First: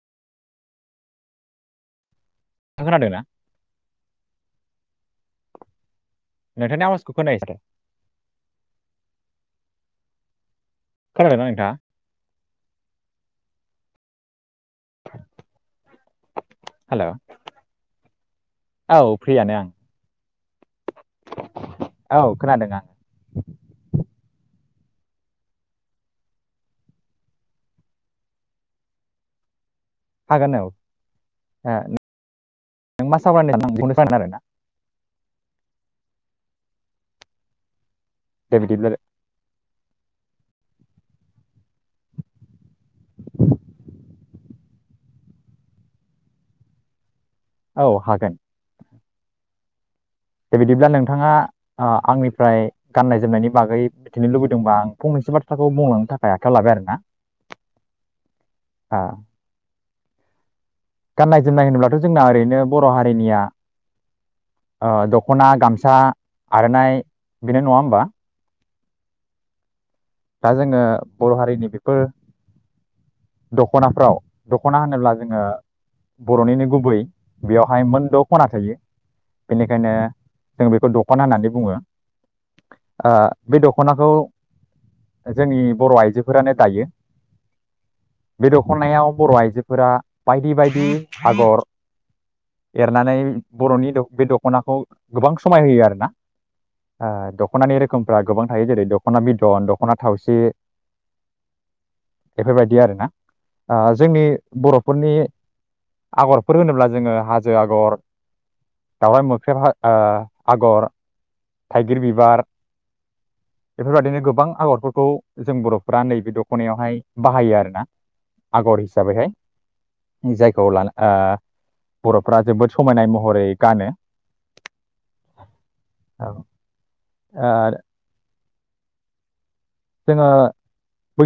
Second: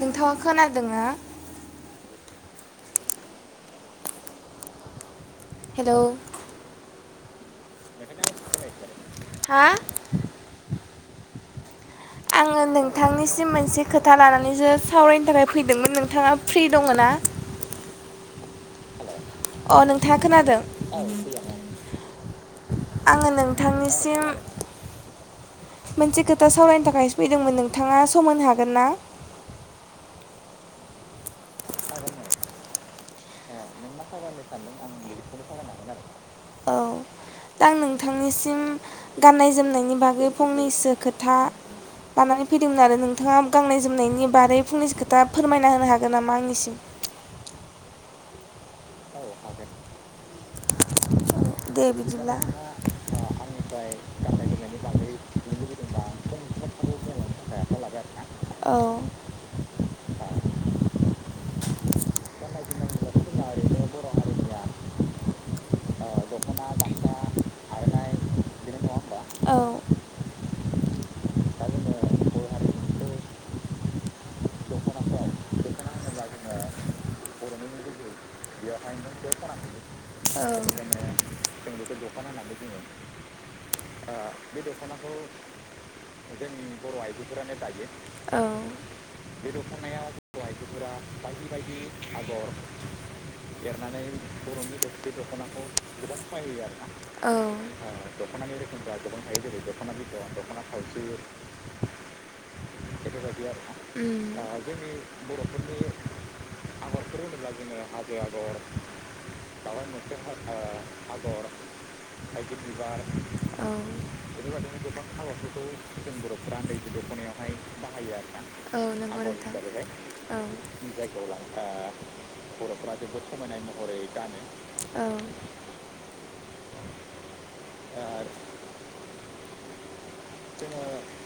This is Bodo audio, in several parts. नोंथाङा खोनादोंना। खोनादोंना? हेलौ नोंथांनि आवाजखौ खोनास माथो [inaudible] हा? खोनादों ना नोंथाङा? आङो नोंथांनिसिम मोनसे खोथा लानानै सो सावरायनो थाखाय फैदोंमोन नोंथाङा फ्रि दङ हेलौ ना? औ फ्रियानो अ आं नोंथां खोनादों? औ खोनादों आं आङो नोंथांनिसिम मोनसे खोथा सावरायनो थाखाय फैदोंमोन नोंथाङा सम होनो हागोन ना? हागोन औ नों मा [unintelligible] औ दा आं नों दे थांनिसिम बिदिब्ला गाननाय जोमनायनि बागै फंनैसो खोथा लानानै फैदोंमोन आरो नोंथाङा गाननाय जोमनायनि बागै फंनैसो खोथा फोरमायना होनो हागोन नामा आंनिसिम? औ हागोन। दे बिदिब्ला नोंथाङा दे ओ बिदिब्ला आंनिफ्राय गाननाय जोमनायनि बागै मिथिनो लुबैदोंबा आं फंनैसो बाथ्राखौ बुंलांनो थाखाय आखायाव लाबाय आरोना। आरोना औ [inaudible] गाननाय जोमनाय होनोब्लाथ' जोंना ओरैनो बर' हारि निया ओ दख'ना गामसा आर'नाइ बेनो नङा होमबा? औ दा जोङो बर' हारिनि बेफोर दख'नाफ्राव दख'ना होनोब्ला जोङो बर'निनो गुबै बेयावहाय मोनद' खना थायो बेनिखायनो जों बेखौ दख'ना होननानै बुङो। ओ बे दख'नाखौ बे दख'नाखौ जोंनि बर' आइजोफोरानो जोंनि दायो बर' आइजोफोरानो दायो, औ बे बे दख'नायाव दि आगर एरनानै बर'नि एरनानै बे दख'नाखौ बर'नि दख बे गोबां दख'नाखौ समायहोयो आरोना गोबां समायहोयो आरो ना औ ओ दख'नानि ओ रोखोमफ्रा गोबां दख'नानि थायो रोखोम जेरै दख'ना गोबां थायो जेरै बिदन दख'ना बिदन थावसि दख'ना थावसि बेफोरबायदि आरोना उम ओ जोंनि बर'फोरनि बर'फोरनि आगरफोर होनोब्ला जोङो आगरफोर होनोब्ला हाजो जोङो आगर हाजो आगर दावराइ मोख्रेब ओ दावाइ मोख्रे ओ आगर आगर थाइगिर बिबार थाइजिर बिबार बेफोरबायदिनो औ गोबां आगरफोरखौ जों बर'फ्रा नैबे दख'नायावहाय बाहायो आरोना। औ आगर नंगौ हिसाबैहाय नोंथां औ जायखौ लाना जायगायाव ला ओ बर'फ्रा जोबोद ओ बर'फोरा समायनाय जोबोद महरै समायनाय गानो महरै गानो औ ओ जोङो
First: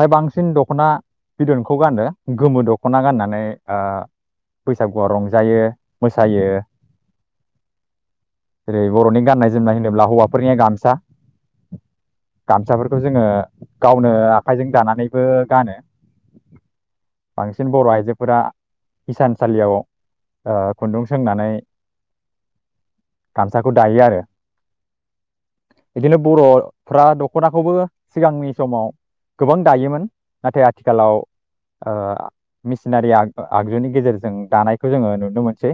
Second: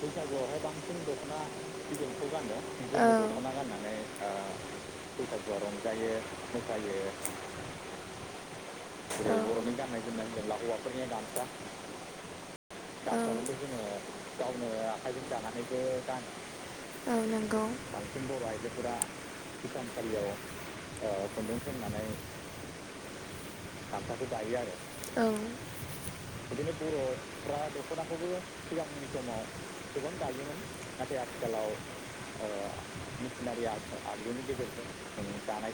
बैसागुआवहाय बांसिन दख'ना बिदनखौ गानो गोमो दख'ना औ गाननानै दख'ना ओ गाननानै ओ बैसागुआव बैसागुआ रंजायो रंजायो मोसायो मोसायो जेरै बर'नि जेरै गाननाय बर'नि जोमनाय गाननाय होनोब्ला जोमनाय हौवाफोरनिया होनोब्ला हौवाफोरनिया गामसा साफोरखौ जोङो गावनो आखाइ जोङो आखाइजों दानानैबो गानो औ नांगौ बांसिन बर' बांसिन आइजोफोरा बर' आइजोफोरा बे हिसानसालियाव हिसानसालियाव खुन्दुं ओ सोंनानै खुन्दुं सोंनानै गामसाखौ दायो आरो गामसाखौ दायो आरो औ बिदिनो बिदिनो बर'फ्रा बर' दखनाखौबो सिगांनि समाव गोबां दायोमोन नाथाय आथिखालाव ओ मेसिनारि आग आगजुनि गेजेरजों दानायखौ जोङो नुनो मोनसै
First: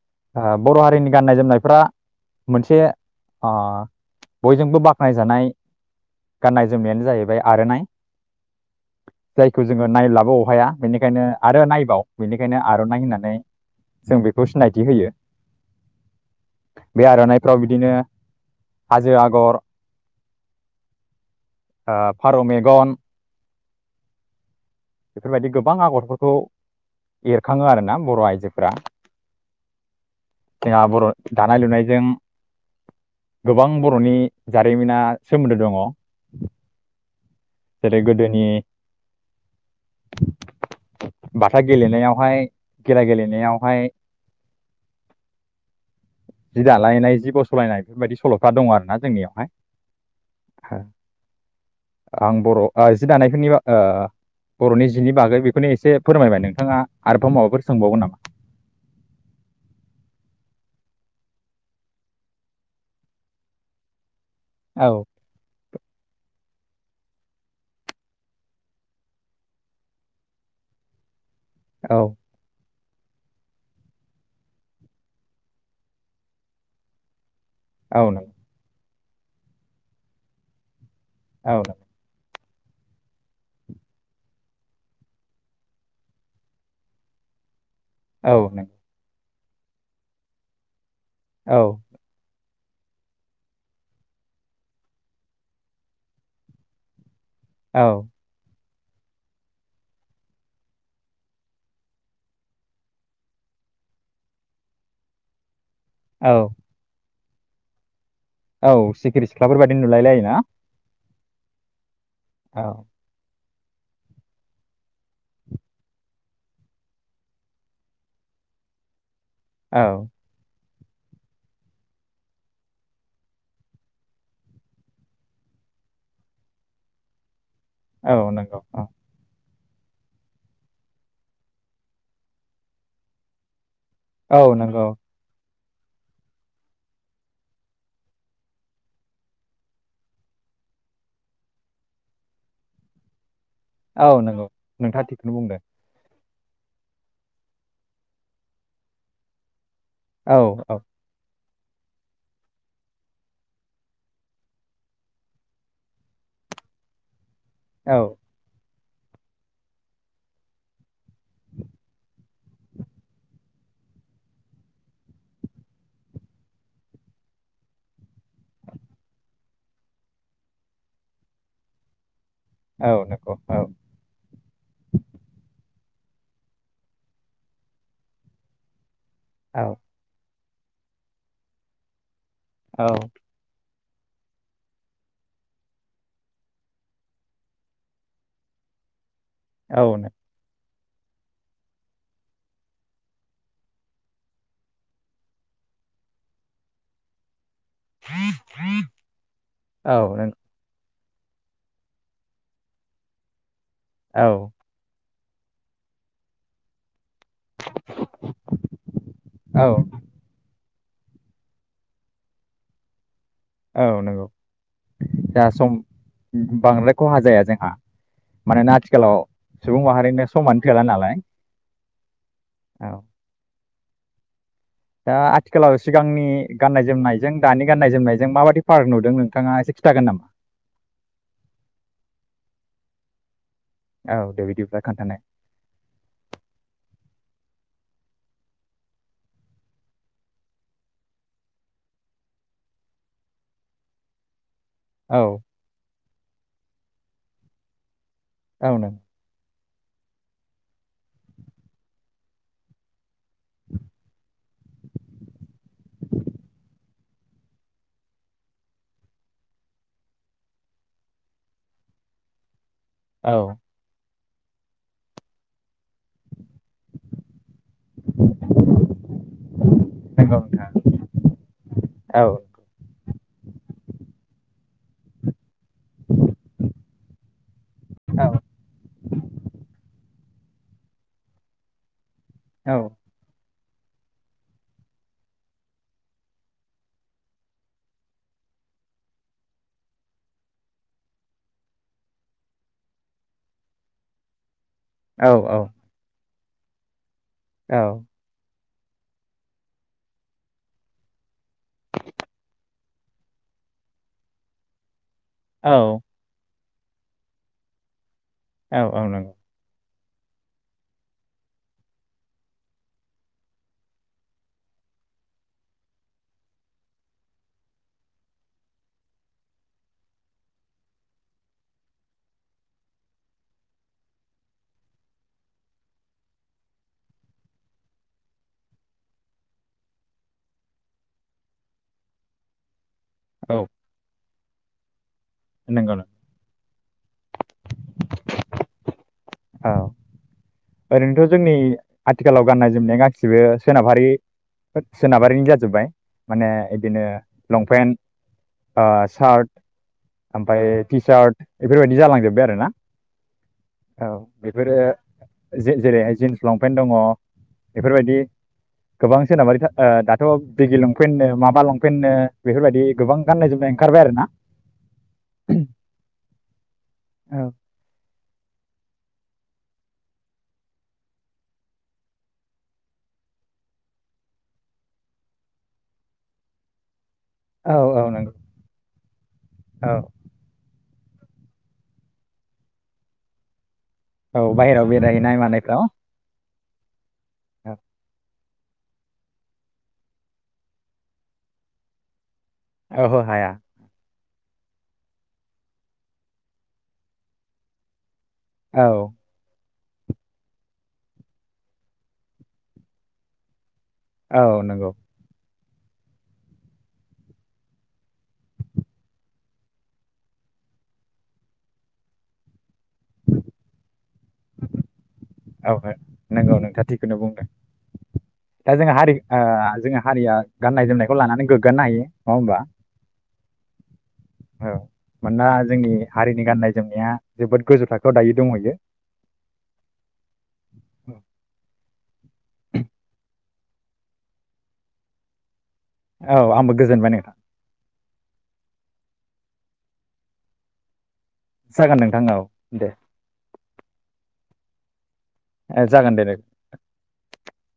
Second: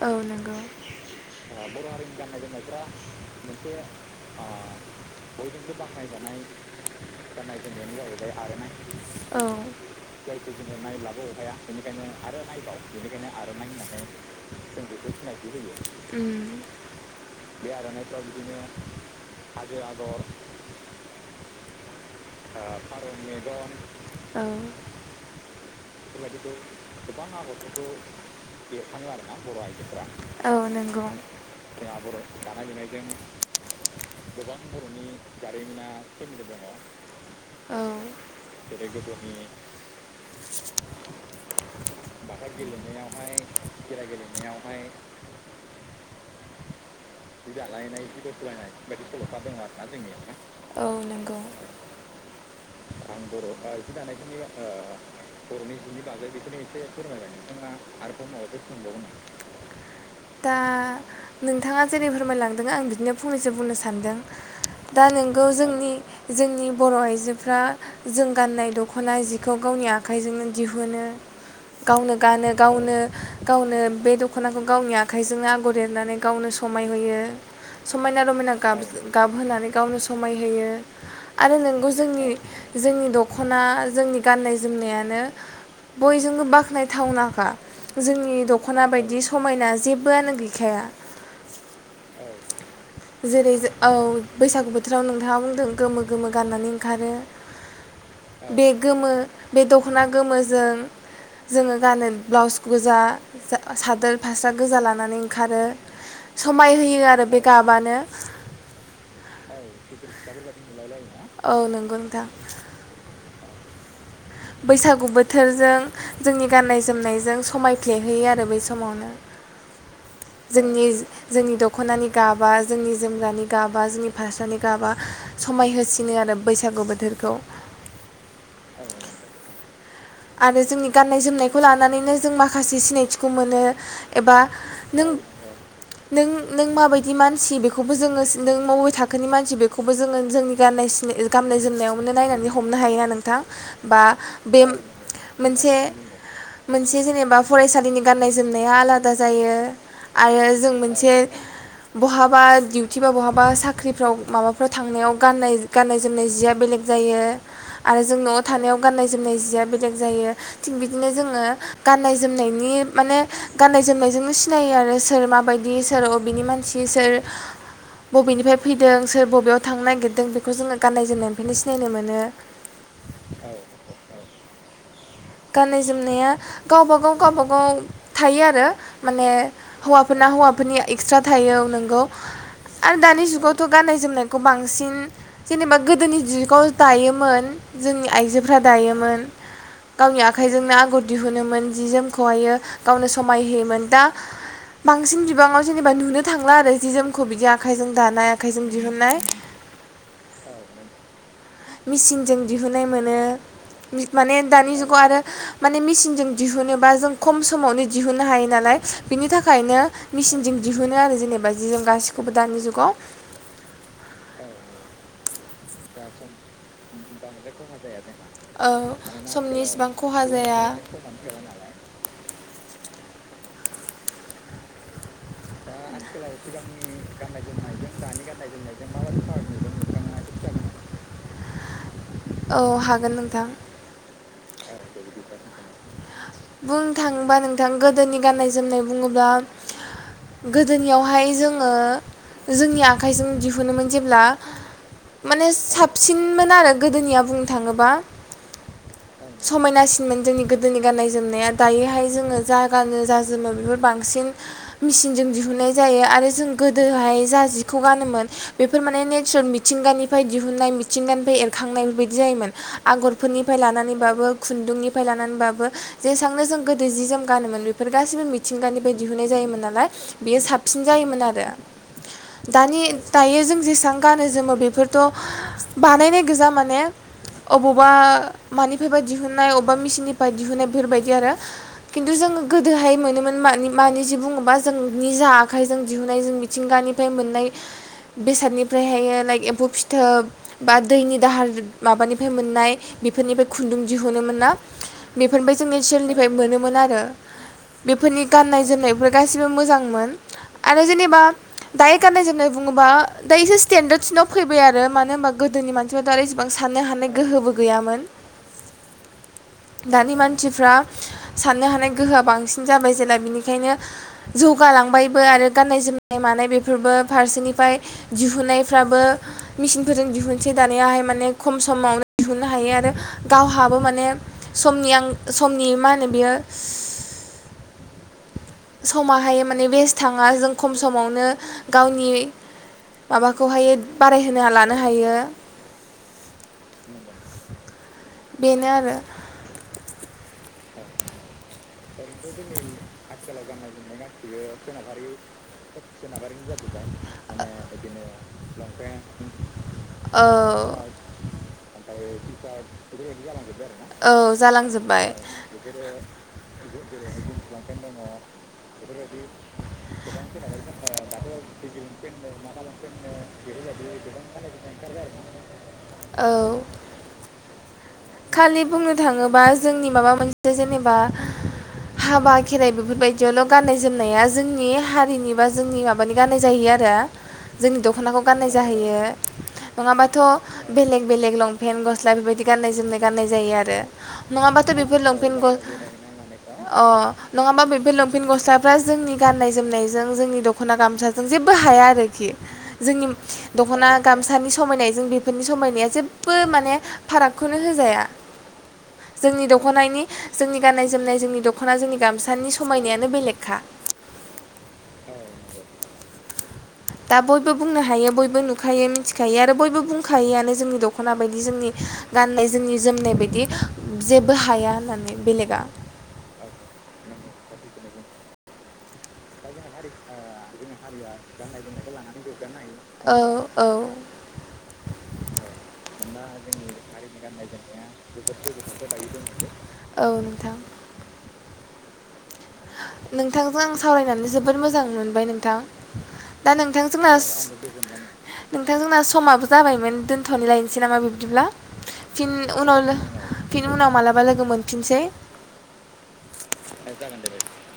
औ ओ नंगौ बर' हारिनि गाननाय जोमनायफ्रा मोनसे नाय, गाननाय जोमनाया जायखौ जोङो नायब्लाबो अहाया बेनिखायनो आरो नायबाव बेनिखायनो आर'नाइ होननानै औ जों बेखौ सिनायथि होयो बे आर'नाइफ्राव बिदिनो हाजो आगर ओम फारौ मेगन औ। बेफोरबायदि गोबां आगरफोरखौ एरखाङो आरोना बर' आइजोफोरा औ जोंहा बर' नंगौ दानाय लुनायजों गोबां बर'नि जारिमिना सोमोन्दो दङ औ जेरै गोदोनि बाथा गेलेनायावहाय खेला गेलेनायावहाय जि दालायनाय जि गसलायनाय बेफोरबायदि सल'फ्रा दङ आरोना जोंनियावहाय औ नंगौ आं बर' ओ जि आं दानायफोरनि बा बर'फ्रा ओ जि दानायफोरनि बर'नि जिनि बागै बेखौनो बर'नि एसे जिनि बागै फोरमायबाय बेखौनो नोंथाङा एसे फोरमायबाय आरोबाव माबाफोर नोंथाङा सोंबावगोन नामा आरो माबाफोर सोंबावगोन नामा? दा नोंथाङा जेरै फोरमायलांदों आं बिदिनो फंनैसो बुंनो सानदों। औ दा नोंगौ जोंनि जोंनि बर' आइजोफ्रा जों गाननाय दख'ना जिखौ गावनि आखाइजोंनो दिहुनो। औ गावनो गानो गावनो गावनो बे दख'नाखौ गावनि आखाइजोंनो आगर एरनानै गावनो समायहोयो। औ समायना नंगौ रमायना गाबजों गाबहोनानै गावनो समायहोयो। औ आरो नोंगौ जोंनि जोंनि दख'ना जोंनि गाननाय जोमनायानो बयजोंबो बाख्नायथावनाखा। औ जोंनि नंगौ दख'ना बायदि स मायना जेबोआनो गैखाया। औ। जेरै औ बैसागु बोथोराव नोंथाङा बुंदों गोमो गोमो गाननानै ओंखारो। औ। बे गोमो बे दख'ना गोमोजों जोङो गानो ब्लाउस गोजा सादोर फास्रा गोजा लानानै ओंखारो। औ समाय होयो आरो बे गाबानो औ सिखिरि सिख्लाफोर बायदि नुलायलायोना? औ नंगौ नोंथां। औ। बैसागु बोथोरजों जोंनि गाननाय जोमनायजों समायफ्लेहैयो आरो बै समावनो। औ। जोंनि जोंनि दख'नानि गाबा जोंनि जोमग्रानि गाबा जोंनि फारसानि गाबा समाय होसिनो आरो बैसागु बोथोरखौ। औ नंगौ औ। आरो जोंनि गाननाय जोमनायखौ लानानैनो जों माखासे सिनायथिखौ मोनो। एबा औ नंगौ नों नों नों माबायदि मानसि बेखौबो जोङो नों म थाखोनि मानसि बेखौबो जोङो जोंनि गाननाय सिन गाननाय जोमनायाव नायनानै हमनो हायो नोंथां। बा औ नंगौ बे नोंथाङा थिगखौनो बुंदों मोनसे मोनसे जेनेबा फरायसालिनि गाननाय जोमनाया आलादा जायो। औ आयो जों औ मोनसे बहाबा दिउटि बा बहाबा साख्रिफ्राव माबाफोर थांनायाव गाननाय - गाननाय जोमनाय जिया बेलेग जायो। औ आरो जों न'आव थानायाव गाननाय जोमनाय जिया बे जायो थिग बिदिनो जोङो गाननाय जोमनायनि माने गाननाय जोमनायजोंनो सिनायो आरो सोर माबायदि सोर बबेनि मानसि सोर बबेनिफ्राय फैदों सोर बबेयाव थांनो नागिरदों बेखौ जोङो गाननाय जोमनायनिफ्रायनो सिनायनो मोनो। औ नंगौ औ। [unintelligible] गाननाय जोमनाया गावबा गाव बागाव गाव बागाव थायो आरो। माने औ हौवाफोरना हौवा फोरनिया एक्सट्रा थायो नोंगौ। आं दानि जुगाव थ' गाननाय जोमनायखौ बांसिन जेनेबा गोदोनि जुगाव दायोमोन जोंनि आइजोफ्रा दायोमोन। औ गावनि आखाइजोंनो दिहुनोमोन जि जोमखौहायो गावनो समाय होयोमोन दा बांसिन बिबाङाव जेनेबा नुनो थांला आरो जि जोमखौ बिदि आख आखाइजों दानाय आखाइजों नो दिहुन्नाय औ नों मिसिनजों दिहुननाय मोनो। मित माने औ दानि जुगाव आरो माने मिचिनजों दिहुनो बा जों खम समावनो दिहुननो हायो नालाय बिनि औ थाखायनो मिेसिनजों दिहुनो आरो जेनेबा जि जों गासिखौबो दानि जुगाव औ नंगौ। दा सम बांद्राय खहा जाया जोंहा। मानोना आथिखालाव औ सुबुं समनिइसिबां खहा माहारिनो जाया। समानो थोला नालाय औ। दा आथिखालाव स सिगांनि गाननाय जोमनायजों दानि गाननाय जोमनायजों माबायदि पाराक नुदों नोंथाङा एसे खिन्थागोन नामा? औ हागोन नोंथां। औ दे बिदिब्ला खोन्थानाय बुंनो थांङोबा नोंथां गोदोनि गाननाय जोमनाय बुङोब्ला गोदोनियावहाय जोङो जोंनि आखाइजों दिहुनोमोन जेब्ला औ माने साब साबसिनमोन आरो गोदोनिया बुंनो थाङोब्ला। आंनाव [unintelligible] समायनासिनमोन जोंनि गोदोनि गाननाय जोमनाया दायोहाय जोङो जा गानो जा जोमो बेफोर बांसिन मेसिनजों दिहुननाय जायो आरो जों गोदोहाय जा जिखौ गानोमोन बेफोर माने नेचारेल मिथिंगानिफ्राय दिहुननाय मिथिंगानिफ्राय एरखांनाय बेबायदि जायोमोन। औ आगरफोरनिफ्राय लानानैबाबो खुन्दुंनिफ्राय लानानैबाबो जेसेबांनो जों गोदो जि जोम गानोमोन बे फोर गाैबो मिथिंगानिफ्राय दिहुननाय जायोमोन नालाय नंगौ बेयो नोंथां साबसिन जायोमोन आरो औ दानि दायो जों जेसेबां गानो जोमो बेफोरथ' बानायनाय गोजा माने अबावबा मानिफ्रायबा दिहुननाय अबावबा मिसिननि फाय दिहुननाय। बेफोरबायदि आरो खिन्थु जोङो औ गोदोहाय मोनोमोन मानि मानि जि बुङोबा जों निज आखाइजों दिहुननाय जों मिथिंगानिफ्राय मोननाय बेसादनिफ्रायहाय लाइक एम्फौ फिथोब बा दैनि दाहार माबानिफ्राय मोननाय बेफोरनिफ्राय खुन्दुं दिहुनो मोना। औ मोनबाय जों ओनसोलनि फ्राय मोनोमोन आरो औ बेफोरनि गाननाय जोमनायफोर गासिबो मोजांमोन आरो जेनेबा दायो गाननाय जोमनाय बुं ङो बा दा एसे सिटेनदार सिनाव फैबाय आरो मा ने होमा गोदोनि मानसिफोरा दा औ आरो एसेबां [unintelligible] थानो हानाय गोहोबो गैयामोन औ औ नांगौ दानि मानसिफ्रा साननो हानाय गोहोआ बांसिन जाबाय जेला बिनिखायनो जौगालांबायबो आरो गाननाय जोमनाय मानाय बेफोरबो फारसेनिफ्राय दिहुननायफ्राबो मेसिनफोरजों दिहुनसै दानिहाय माने खम समावनो दिहुननो हायो आरो गावहाबो माने समनि आं समनि मा होनो बियो समाहाय माने बेस्ट थाङा जों खम समावनो गावनि माबाखौहाय बाराय होना लानो हायो। नोंगौ नोंथां। [inaudible] बेनो आरो औ आरैनोथ' जोंनि आथिखालाव गाननाय जोमनाया गासिबो सोनाबारि सोनाबारिनि जाजोब्बाय माने बिदिनो लंपेन्ट ओ सार्ट ओमफ्राय टि सार्ट बेफोरबायदि जालांजोब्बाय आरो ना औ औ बेफोरो जालांजोब्बाय जेरैहाय जिन्स लंपेन्ट दङ बेफोर बायदि गोबां सोनाबारि दा ओ दाथ' भिगि लं लंपेन्टनो माबा लंपेन्टनो बेफोर बायदि गोबां गाननाय जोमनाय ओंखारबाय आरो ना औ औ खालि बुंनो थाङोबा जोंनि माबा मोनसे जेनेबा हाबा खेराइ बेफोरबायदियावल' गाननाय जोमनाया जोंनि हारिनि बा जोंनि माबानि गाननाय जायो आरो। औ जोंनि औ दख'नाखौ नंगौ गाननाय जाहैयो। औ नङाबाथ' बेलेग बेलेग लंपेन्ट गस्ला बेबायदि गाननाय जोमनाय गाननाय जायो आरो। औ नङाबाथ' बाहेरायाव बेफोर बेरायहैनाय लंपेन्ट ग मानायफ्राव अ नङाबा बेफोर लंफिन गस्ला फ्रा जोंनि गाननाय जोमनायजों जोंनि दख'ना गामफ्राजों जेबो हाया आरोखि जोंनि ओहो हाया दख'ना गामसानि समायनायजों बेफोरनि समायनाया जेबो माने फारागखौनो हो जाया औ दख'नायनि जोंनि गाननाय जोमनाय जोंनि दख'ना जोंनि गामसानि समायनायानो बेलेगखा। औ नंगौ। दा बयबो बुंनो हायो बयबो नुखायो मिथिखायो आरो बयबो बुंखायोआनो जोंनि दख'ना बायदि जोंनि गाननाय जोंनि जोमनाय बायदि जेबो हाया होननानै। बेलेगा औ ओ नोंगौ नोंथा थिखौनो बुंदों। दा जोंहा हारि ओ जोंहा हारिया गाननाय जोमनायखौ लानानै गोग्गानो हायो नङा होमबा। औ मानोना औ जोंनि हारिनि गाननाय जोमनाया [inaudible] जोबोद गोजौ थाखोआव दायो औ दंहैयो औ नोंथां। नोंथांजों आं सावरायनानै जोबोर मोजां मोनबाय नोंथां। औ दा आंबो नोंथां गोजोनबाय जोंना नोंथां। नोंथां जोंना समाबो जाबायमोन दोन्थ'नानै लायनोसै नामा बे। बिदिब्ला जागोन नोंथां फिन औ दे उनावनो फिन उनाव मालाबा लोगो मोनफिनसै। ओ जागोन दे दे।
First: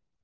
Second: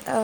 औ